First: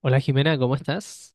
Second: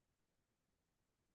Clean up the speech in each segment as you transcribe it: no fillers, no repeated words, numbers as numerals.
Hola Jimena, ¿cómo estás?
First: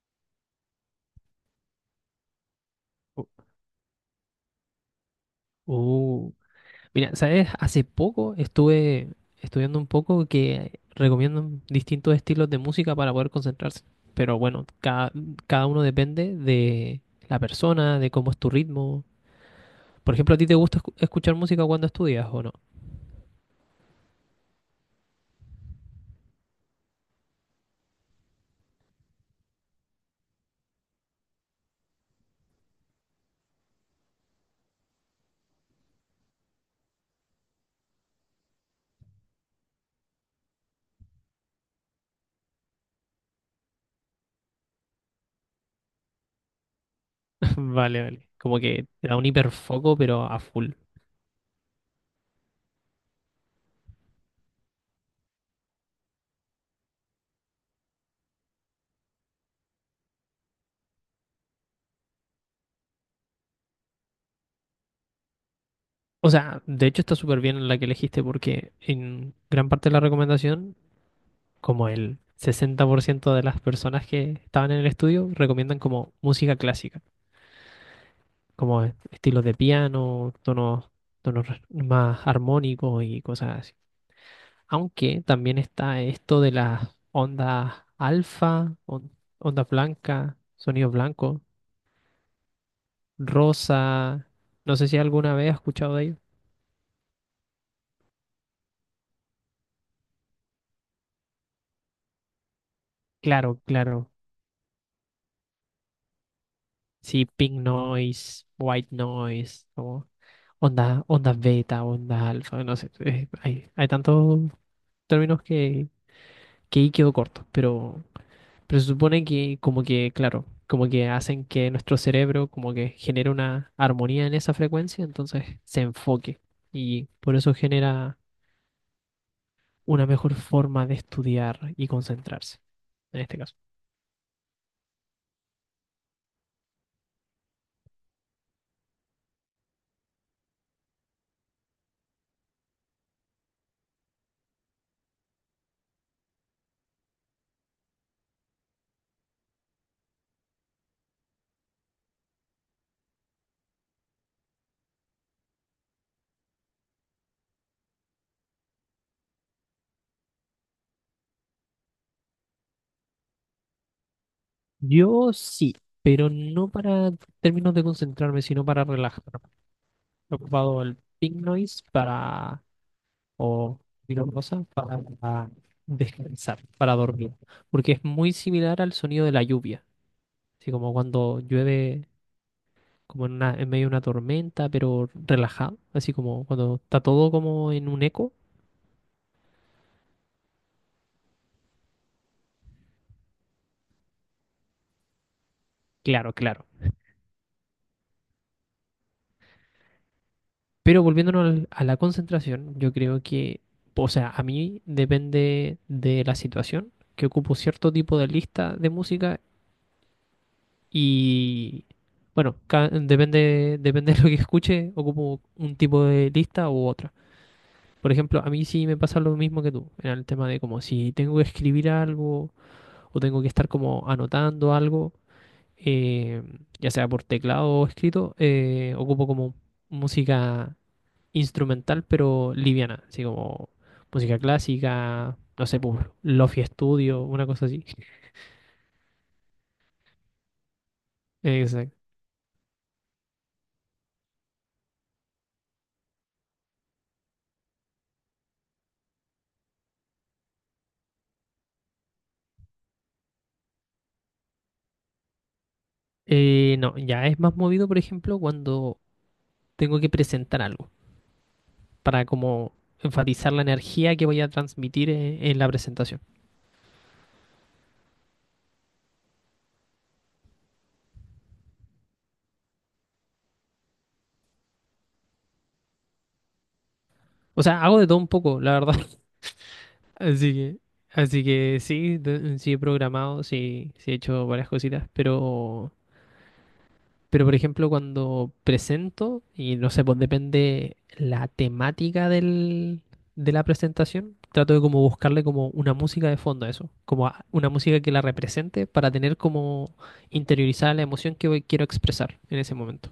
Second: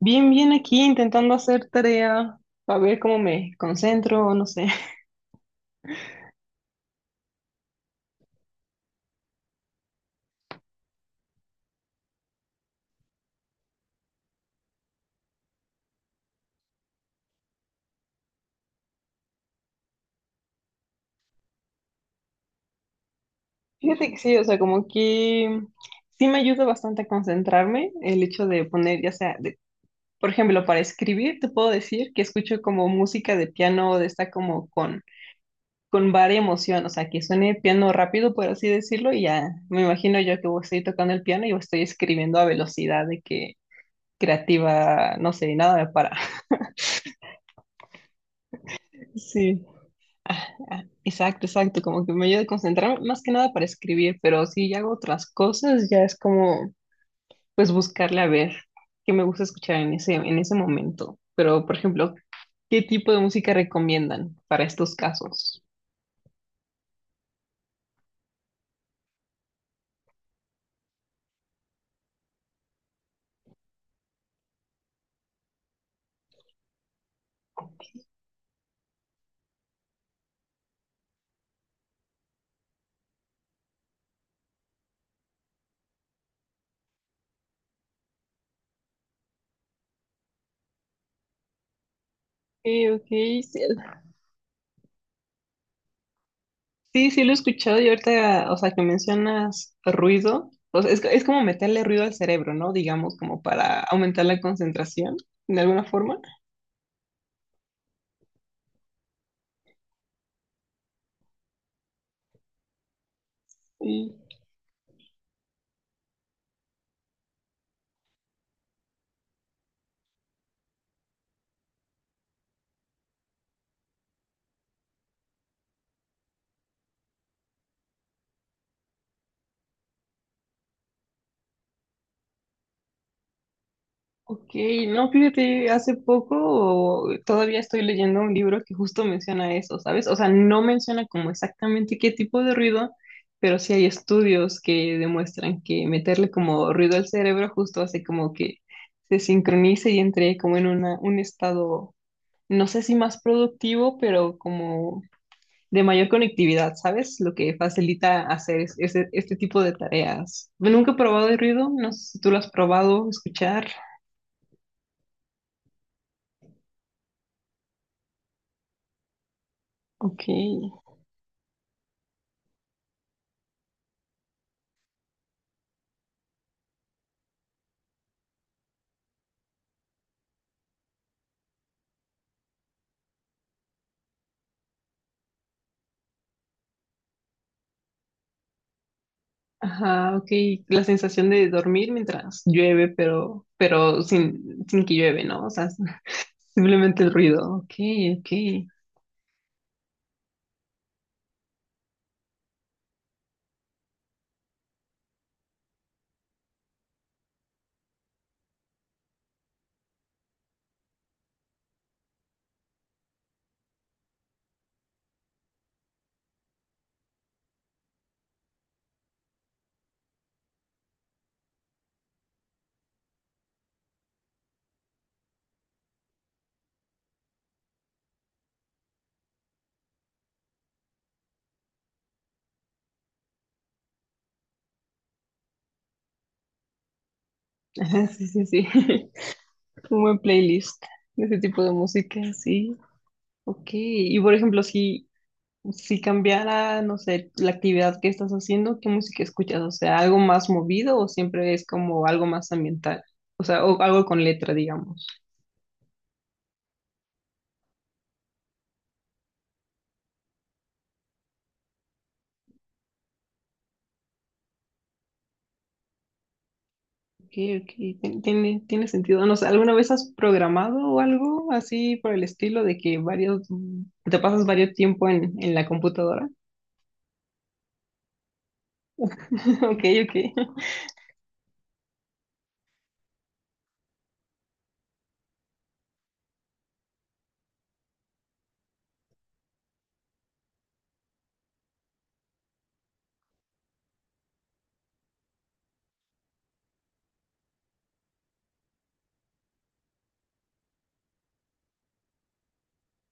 Bien, bien aquí intentando hacer tarea para ver cómo Uh, me concentro, o no sé. uh, Mira, ¿sabes? Hace poco estuve estudiando un poco que recomiendan distintos estilos de música para poder concentrarse. Pero bueno, cada uno depende de la persona, de cómo es tu ritmo. Por ejemplo, ¿a ti te gusta escuchar música cuando estudias o no? Fíjate que sí, o sea, como que sí me ayuda bastante a concentrarme el hecho de poner, ya sea, por ejemplo, para escribir, te puedo decir que escucho como música de piano, de esta como con varia emoción, o sea, que suene piano rápido, por así decirlo, y ya me imagino yo que voy- a estoy tocando el piano y estoy escribiendo a velocidad de que creativa, no sé, nada me para. Vale, vale. Como que te da un Sí. hiperfoco, pero a Ah, full. ah, exacto, exacto, como que me ayuda a concentrarme más que nada para escribir, pero si hago otras cosas, ya es como pues buscarle a ver qué me gusta escuchar en ese momento. Pero, por ejemplo, ¿qué tipo de música recomiendan para estos casos? O sea, de hecho está súper bien la que elegiste porque en gran parte de la recomendación como el 60% de las personas que estaban en el estudio recomiendan como música clásica, como estilos de piano, más armónicos y cosas así. Aunque también está esto de las ondas alfa, ondas blancas, sonidos blancos, Ok, ok, sí, rosa. No sé si alguna vez has escuchado de ellos. sí, sí lo he escuchado y ahorita, o sea, que mencionas ruido, o sea, es como meterle ruido al cerebro, ¿no? Digamos, como Claro, para claro. aumentar la concentración, de alguna forma. Sí, pink noise, white noise, como ondas beta, ondas alfa, no sé. Hay tantos términos que ahí quedó corto, pero se supone que como que, claro, como que hacen que nuestro cerebro como que genere una armonía en esa frecuencia, entonces se enfoque y por eso genera una mejor forma de estudiar y concentrarse, en este caso. Ok, no, fíjate, hace poco todavía estoy leyendo un libro que justo menciona eso, ¿sabes? O sea, no menciona como exactamente qué tipo de ruido, pero sí hay estudios que demuestran que meterle como ruido al cerebro justo hace como que se sincronice y entre como en un estado, no sé si más productivo, pero como de mayor conectividad, ¿sabes? Lo que facilita hacer este tipo de tareas. Nunca he probado el ruido, no sé si tú lo has probado, escuchar. Yo sí, pero no para términos de concentrarme, sino para relajar. Ok. He ocupado el pink noise para, o cualquier cosa, para descansar, para dormir porque es muy similar al sonido de la lluvia. Así como cuando llueve como en en medio de una tormenta, pero relajado, así como cuando está todo como en un eco. Ajá, ok. La sensación de dormir mientras llueve, pero, sin que llueve, ¿no? O sea, Claro, claro. simplemente el ruido. Ok, ok. Pero volviéndonos a la concentración, yo creo que, o sea, a mí depende de la situación, que ocupo cierto tipo de lista de música y, bueno, depende, depende de lo que escuche, ocupo un tipo de lista u otra. Por ejemplo, a mí sí me pasa lo mismo que tú, en el tema de como si tengo que escribir algo o tengo que estar como anotando algo, eh, ya sea por teclado o escrito, ocupo como música instrumental pero liviana, así como música clásica, no sé, por Lofi Studio, una cosa así. Ajá, sí, sí, sí. Un buen playlist de ese tipo de Exacto. música, sí. Ok. Y por ejemplo, si cambiara, no sé, la actividad que estás haciendo, ¿qué música escuchas? O sea, ¿algo más movido o siempre es como algo más ambiental? O sea, o algo con letra, digamos. No, ya es más movido, por ejemplo, cuando tengo que presentar algo, para como enfatizar la energía que voy a transmitir en la presentación. Ok, ok, tiene sentido. No sé, ¿alguna vez has programado o algo así por el estilo de que varios, te pasas varios tiempo en la computadora? O sea, hago de todo un poco, la verdad. Ok, ok. Así que, así que sí, sí he programado, sí, sí he hecho varias cositas, pero por ejemplo cuando presento, y no sé, pues depende la temática del, de la presentación, trato de como buscarle como una música de fondo a eso, como una música que la represente para tener como interiorizada la emoción que quiero expresar en ese momento.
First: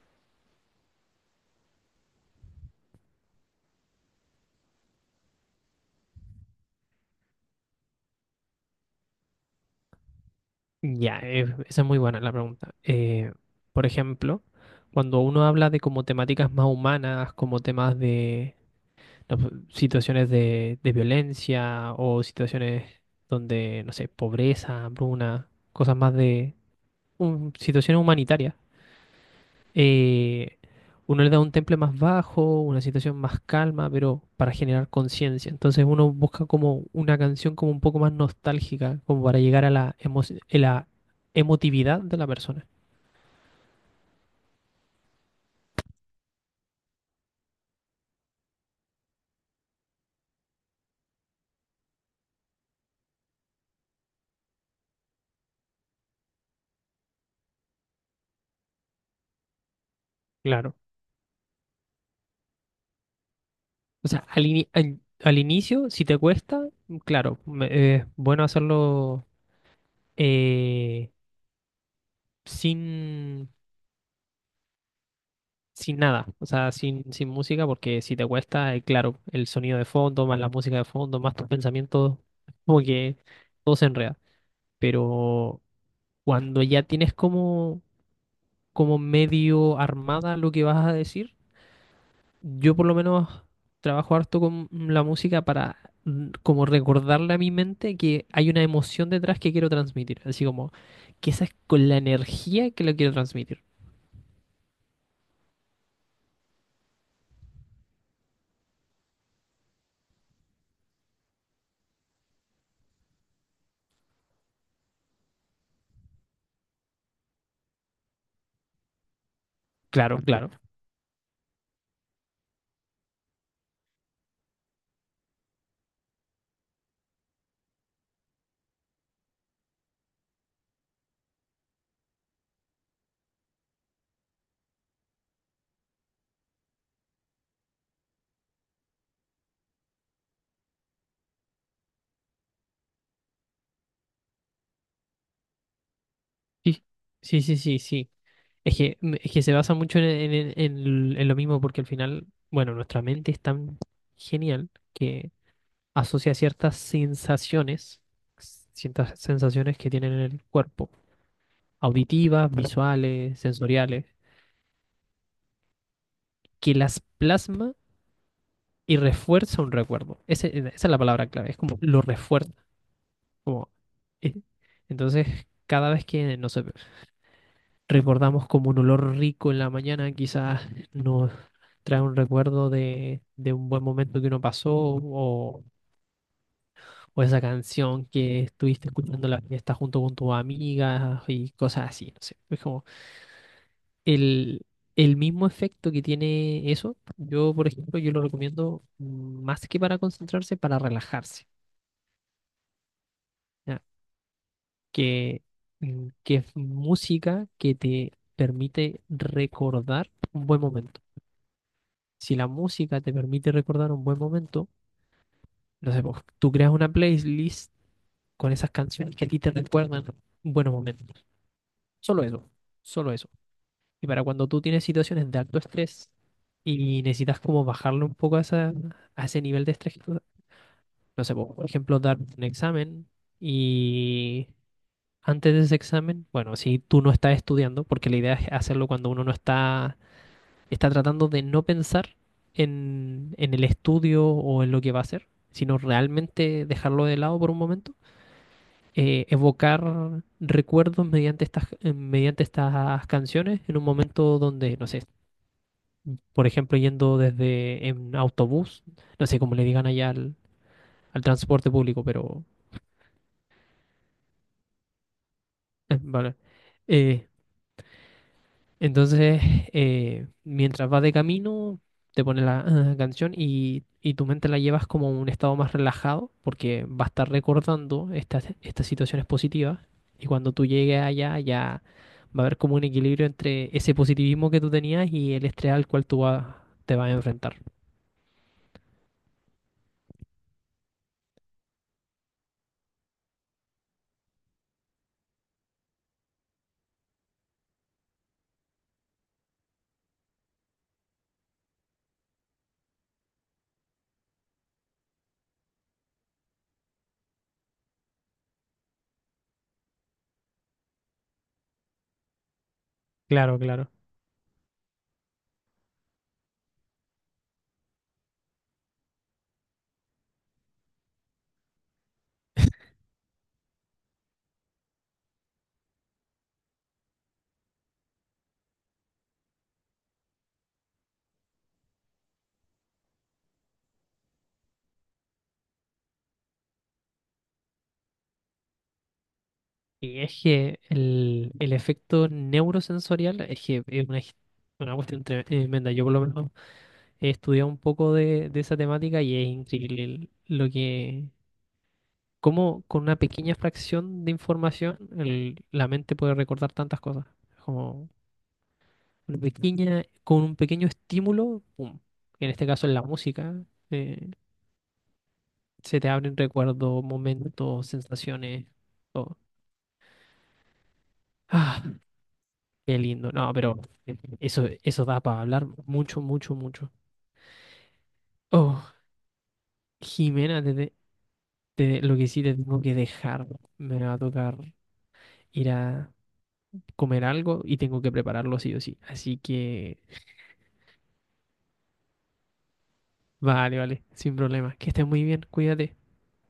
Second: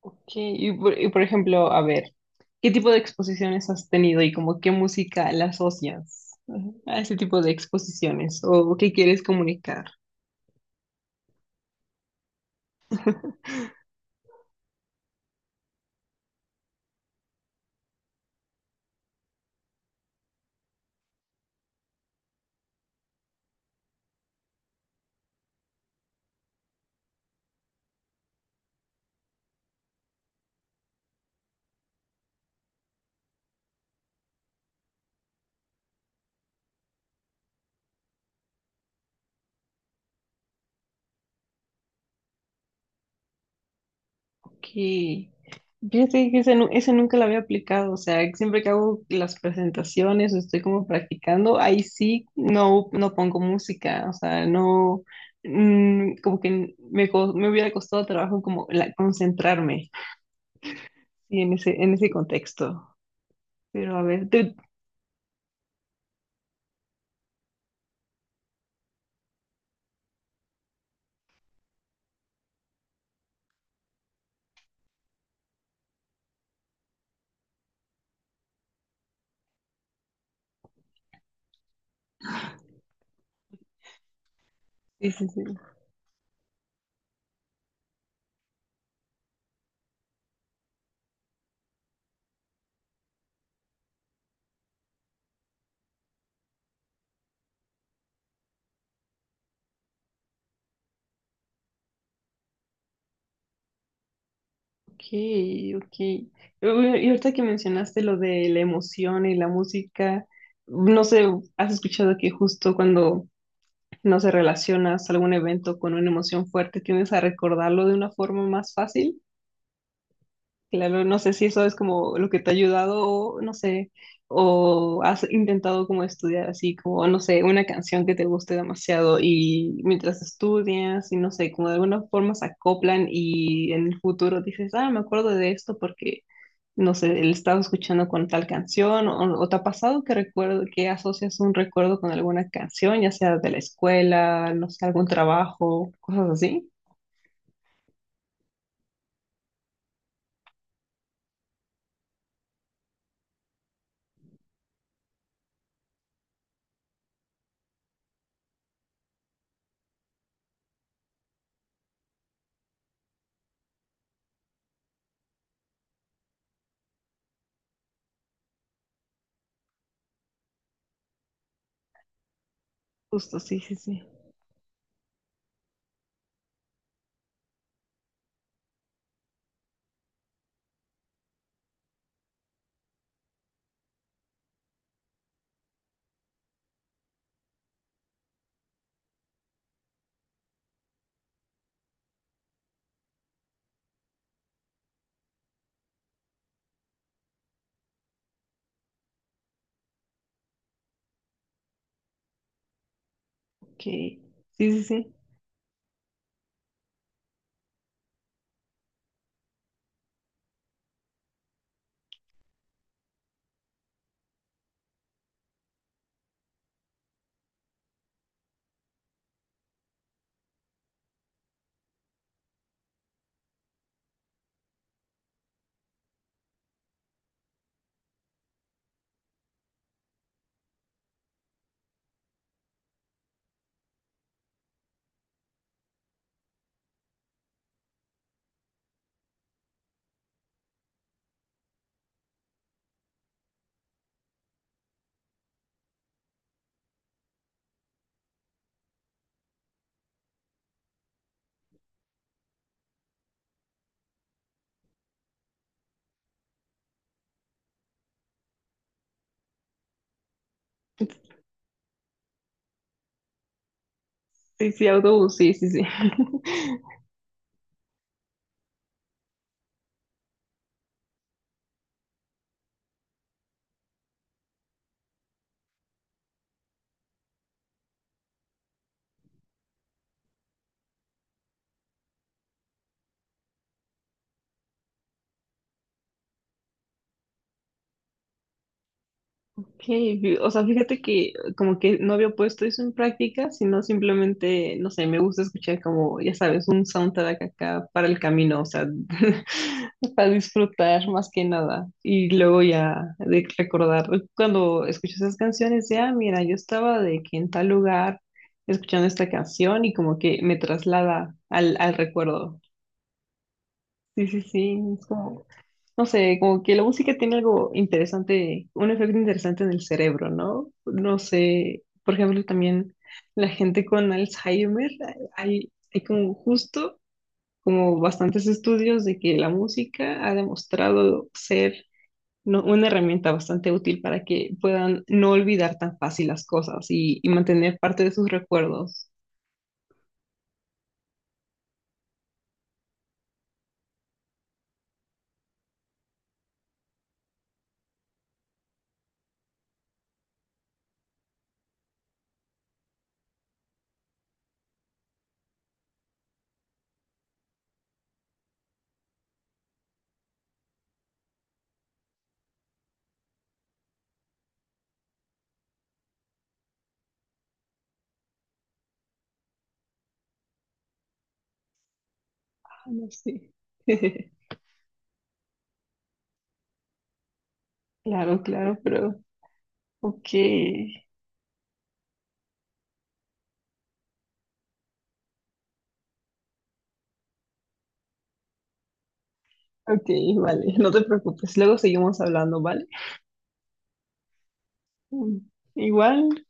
Ok, y por ejemplo, a ver, ¿qué tipo de exposiciones has tenido y como qué música la asocias, ajá, a ese tipo de exposiciones o qué quieres comunicar? Ya, esa es muy buena la pregunta. Por ejemplo, cuando uno habla de como temáticas más humanas, como temas de, las situaciones de violencia o situaciones donde, no sé, pobreza, hambruna, cosas más de situaciones humanitarias. eh, uno le da un temple más bajo, una situación más calma, pero para generar conciencia. Entonces uno busca como una canción como un poco más nostálgica, como para llegar a la, a la emotividad de la persona. Que fíjate que ese nunca lo había aplicado, o sea, siempre que hago las presentaciones o estoy como practicando, ahí sí no, no pongo música, o sea, no, como que me hubiera costado trabajo como concentrarme Claro. sí, en ese contexto. Pero a O sea, ver, tú, al inicio, si te cuesta, claro, es bueno hacerlo. eh, sin, sin nada, o sea, sin, sin música, porque si te cuesta, claro, el sonido de fondo, más la música de fondo, más tus pensamientos, como que todo se enreda. sí, sí, sí, Pero cuando ya tienes como, como medio armada lo que vas a decir, yo por lo menos trabajo harto con la música para como recordarle a mi mente que hay una emoción detrás que quiero transmitir, así como que esa es con la energía que lo quiero transmitir. ok, ok. Y ahorita que mencionaste lo de la emoción y la música, no sé, has escuchado que justo cuando no se relacionas algún evento con una emoción fuerte, tiendes a recordarlo de una forma más fácil. Claro, claro. Claro, no sé si eso es como lo que te ha ayudado o no sé, o has intentado como estudiar así como, no sé, una canción que te guste demasiado y mientras estudias y no sé, como de alguna forma se acoplan y en el futuro dices, ah, me acuerdo de esto porque no sé, el estado escuchando con tal canción, o te ha pasado que recuerdo, que asocias un recuerdo con alguna canción, ya sea de la escuela, no sé, algún trabajo, cosas así. Sí, sí, sí, sí, sí. Es que, es que se basa mucho en, en lo mismo porque al final, bueno, nuestra mente es tan genial que asocia ciertas sensaciones que tienen en el cuerpo, auditivas, visuales, sensoriales, que las plasma y refuerza un recuerdo. E, esa es la palabra clave, es como lo refuerza. Justo, sí, Como, sí, sí. eh, Entonces, cada vez que, no sé, recordamos como un olor rico en la mañana, quizás nos trae un recuerdo de un buen momento que uno pasó o esa canción que estuviste escuchando en la fiesta junto con tus amigas y cosas así, no sé. Es como el, el mismo efecto que tiene eso, yo por ejemplo, yo lo recomiendo más que para concentrarse, para relajarse, ¿ya? Ok. Sí, sí, sí. Que, que es música que te permite recordar un buen momento. Si la música te permite recordar un buen momento, no sé, pues, tú creas una playlist con esas canciones que a ti te recuerdan buenos momentos. Solo eso, solo eso. Y para cuando tú tienes situaciones de alto estrés y necesitas como bajarle un poco a, a ese nivel de estrés, que no sé, pues, por ejemplo, dar un examen y antes de ese examen, bueno, si tú no estás estudiando, porque la idea es hacerlo cuando uno no está está tratando de no pensar en el estudio o en lo que va a hacer, sino realmente dejarlo de lado por un momento, evocar recuerdos mediante estas canciones en un momento donde, no sé, por ejemplo, yendo desde en autobús, no sé cómo le digan allá al, al transporte público, pero Sí, sí, autobús, sí, sí, sí. Vale, eh, Entonces mientras vas de camino, te pones la canción y tu mente la llevas como a un estado más relajado, porque va a estar recordando estas, estas situaciones positivas. Y cuando tú llegues allá, ya va a haber como un equilibrio entre ese positivismo que tú tenías y el estrés al cual tú te vas a enfrentar. Okay, o sea, fíjate que como que no había puesto eso en práctica, sino simplemente, no sé, me gusta escuchar como, ya sabes, un soundtrack acá para el camino, o sea, para disfrutar más que nada. Y luego ya de recordar, cuando escucho esas canciones, ya, mira, yo estaba de que en tal lugar escuchando esta canción y como que me traslada al recuerdo. Claro, claro. Sí, sí, sí, es como, no sé, como que la música tiene algo interesante, un efecto interesante en el cerebro, ¿no? No sé, por ejemplo, también la gente con Alzheimer, hay como justo como bastantes estudios de que la música ha demostrado ser una herramienta bastante útil para que puedan no olvidar tan fácil las cosas y mantener parte de sus recuerdos. Y es que el efecto neurosensorial es que es una, una cuestión tremenda. Yo por lo menos he estudiado un poco de esa temática y es increíble lo que, cómo con una pequeña fracción de información la mente puede recordar tantas cosas. Como una pequeña, con un pequeño estímulo, pum. En este caso en la música, eh, se te abren recuerdos, momentos, sensaciones, todo. Ah, Qué no lindo. sé. No, pero eso da para hablar mucho, mucho, mucho. Claro, claro, Oh, pero ok. Jimena, lo que sí te tengo que dejar. Me va a tocar ir a comer algo y tengo que prepararlo sí o sí. Así que, Ok, vale, no te preocupes, luego seguimos hablando, ¿vale? vale, vale, sin problema. Que estés muy Mm, bien, cuídate. igual,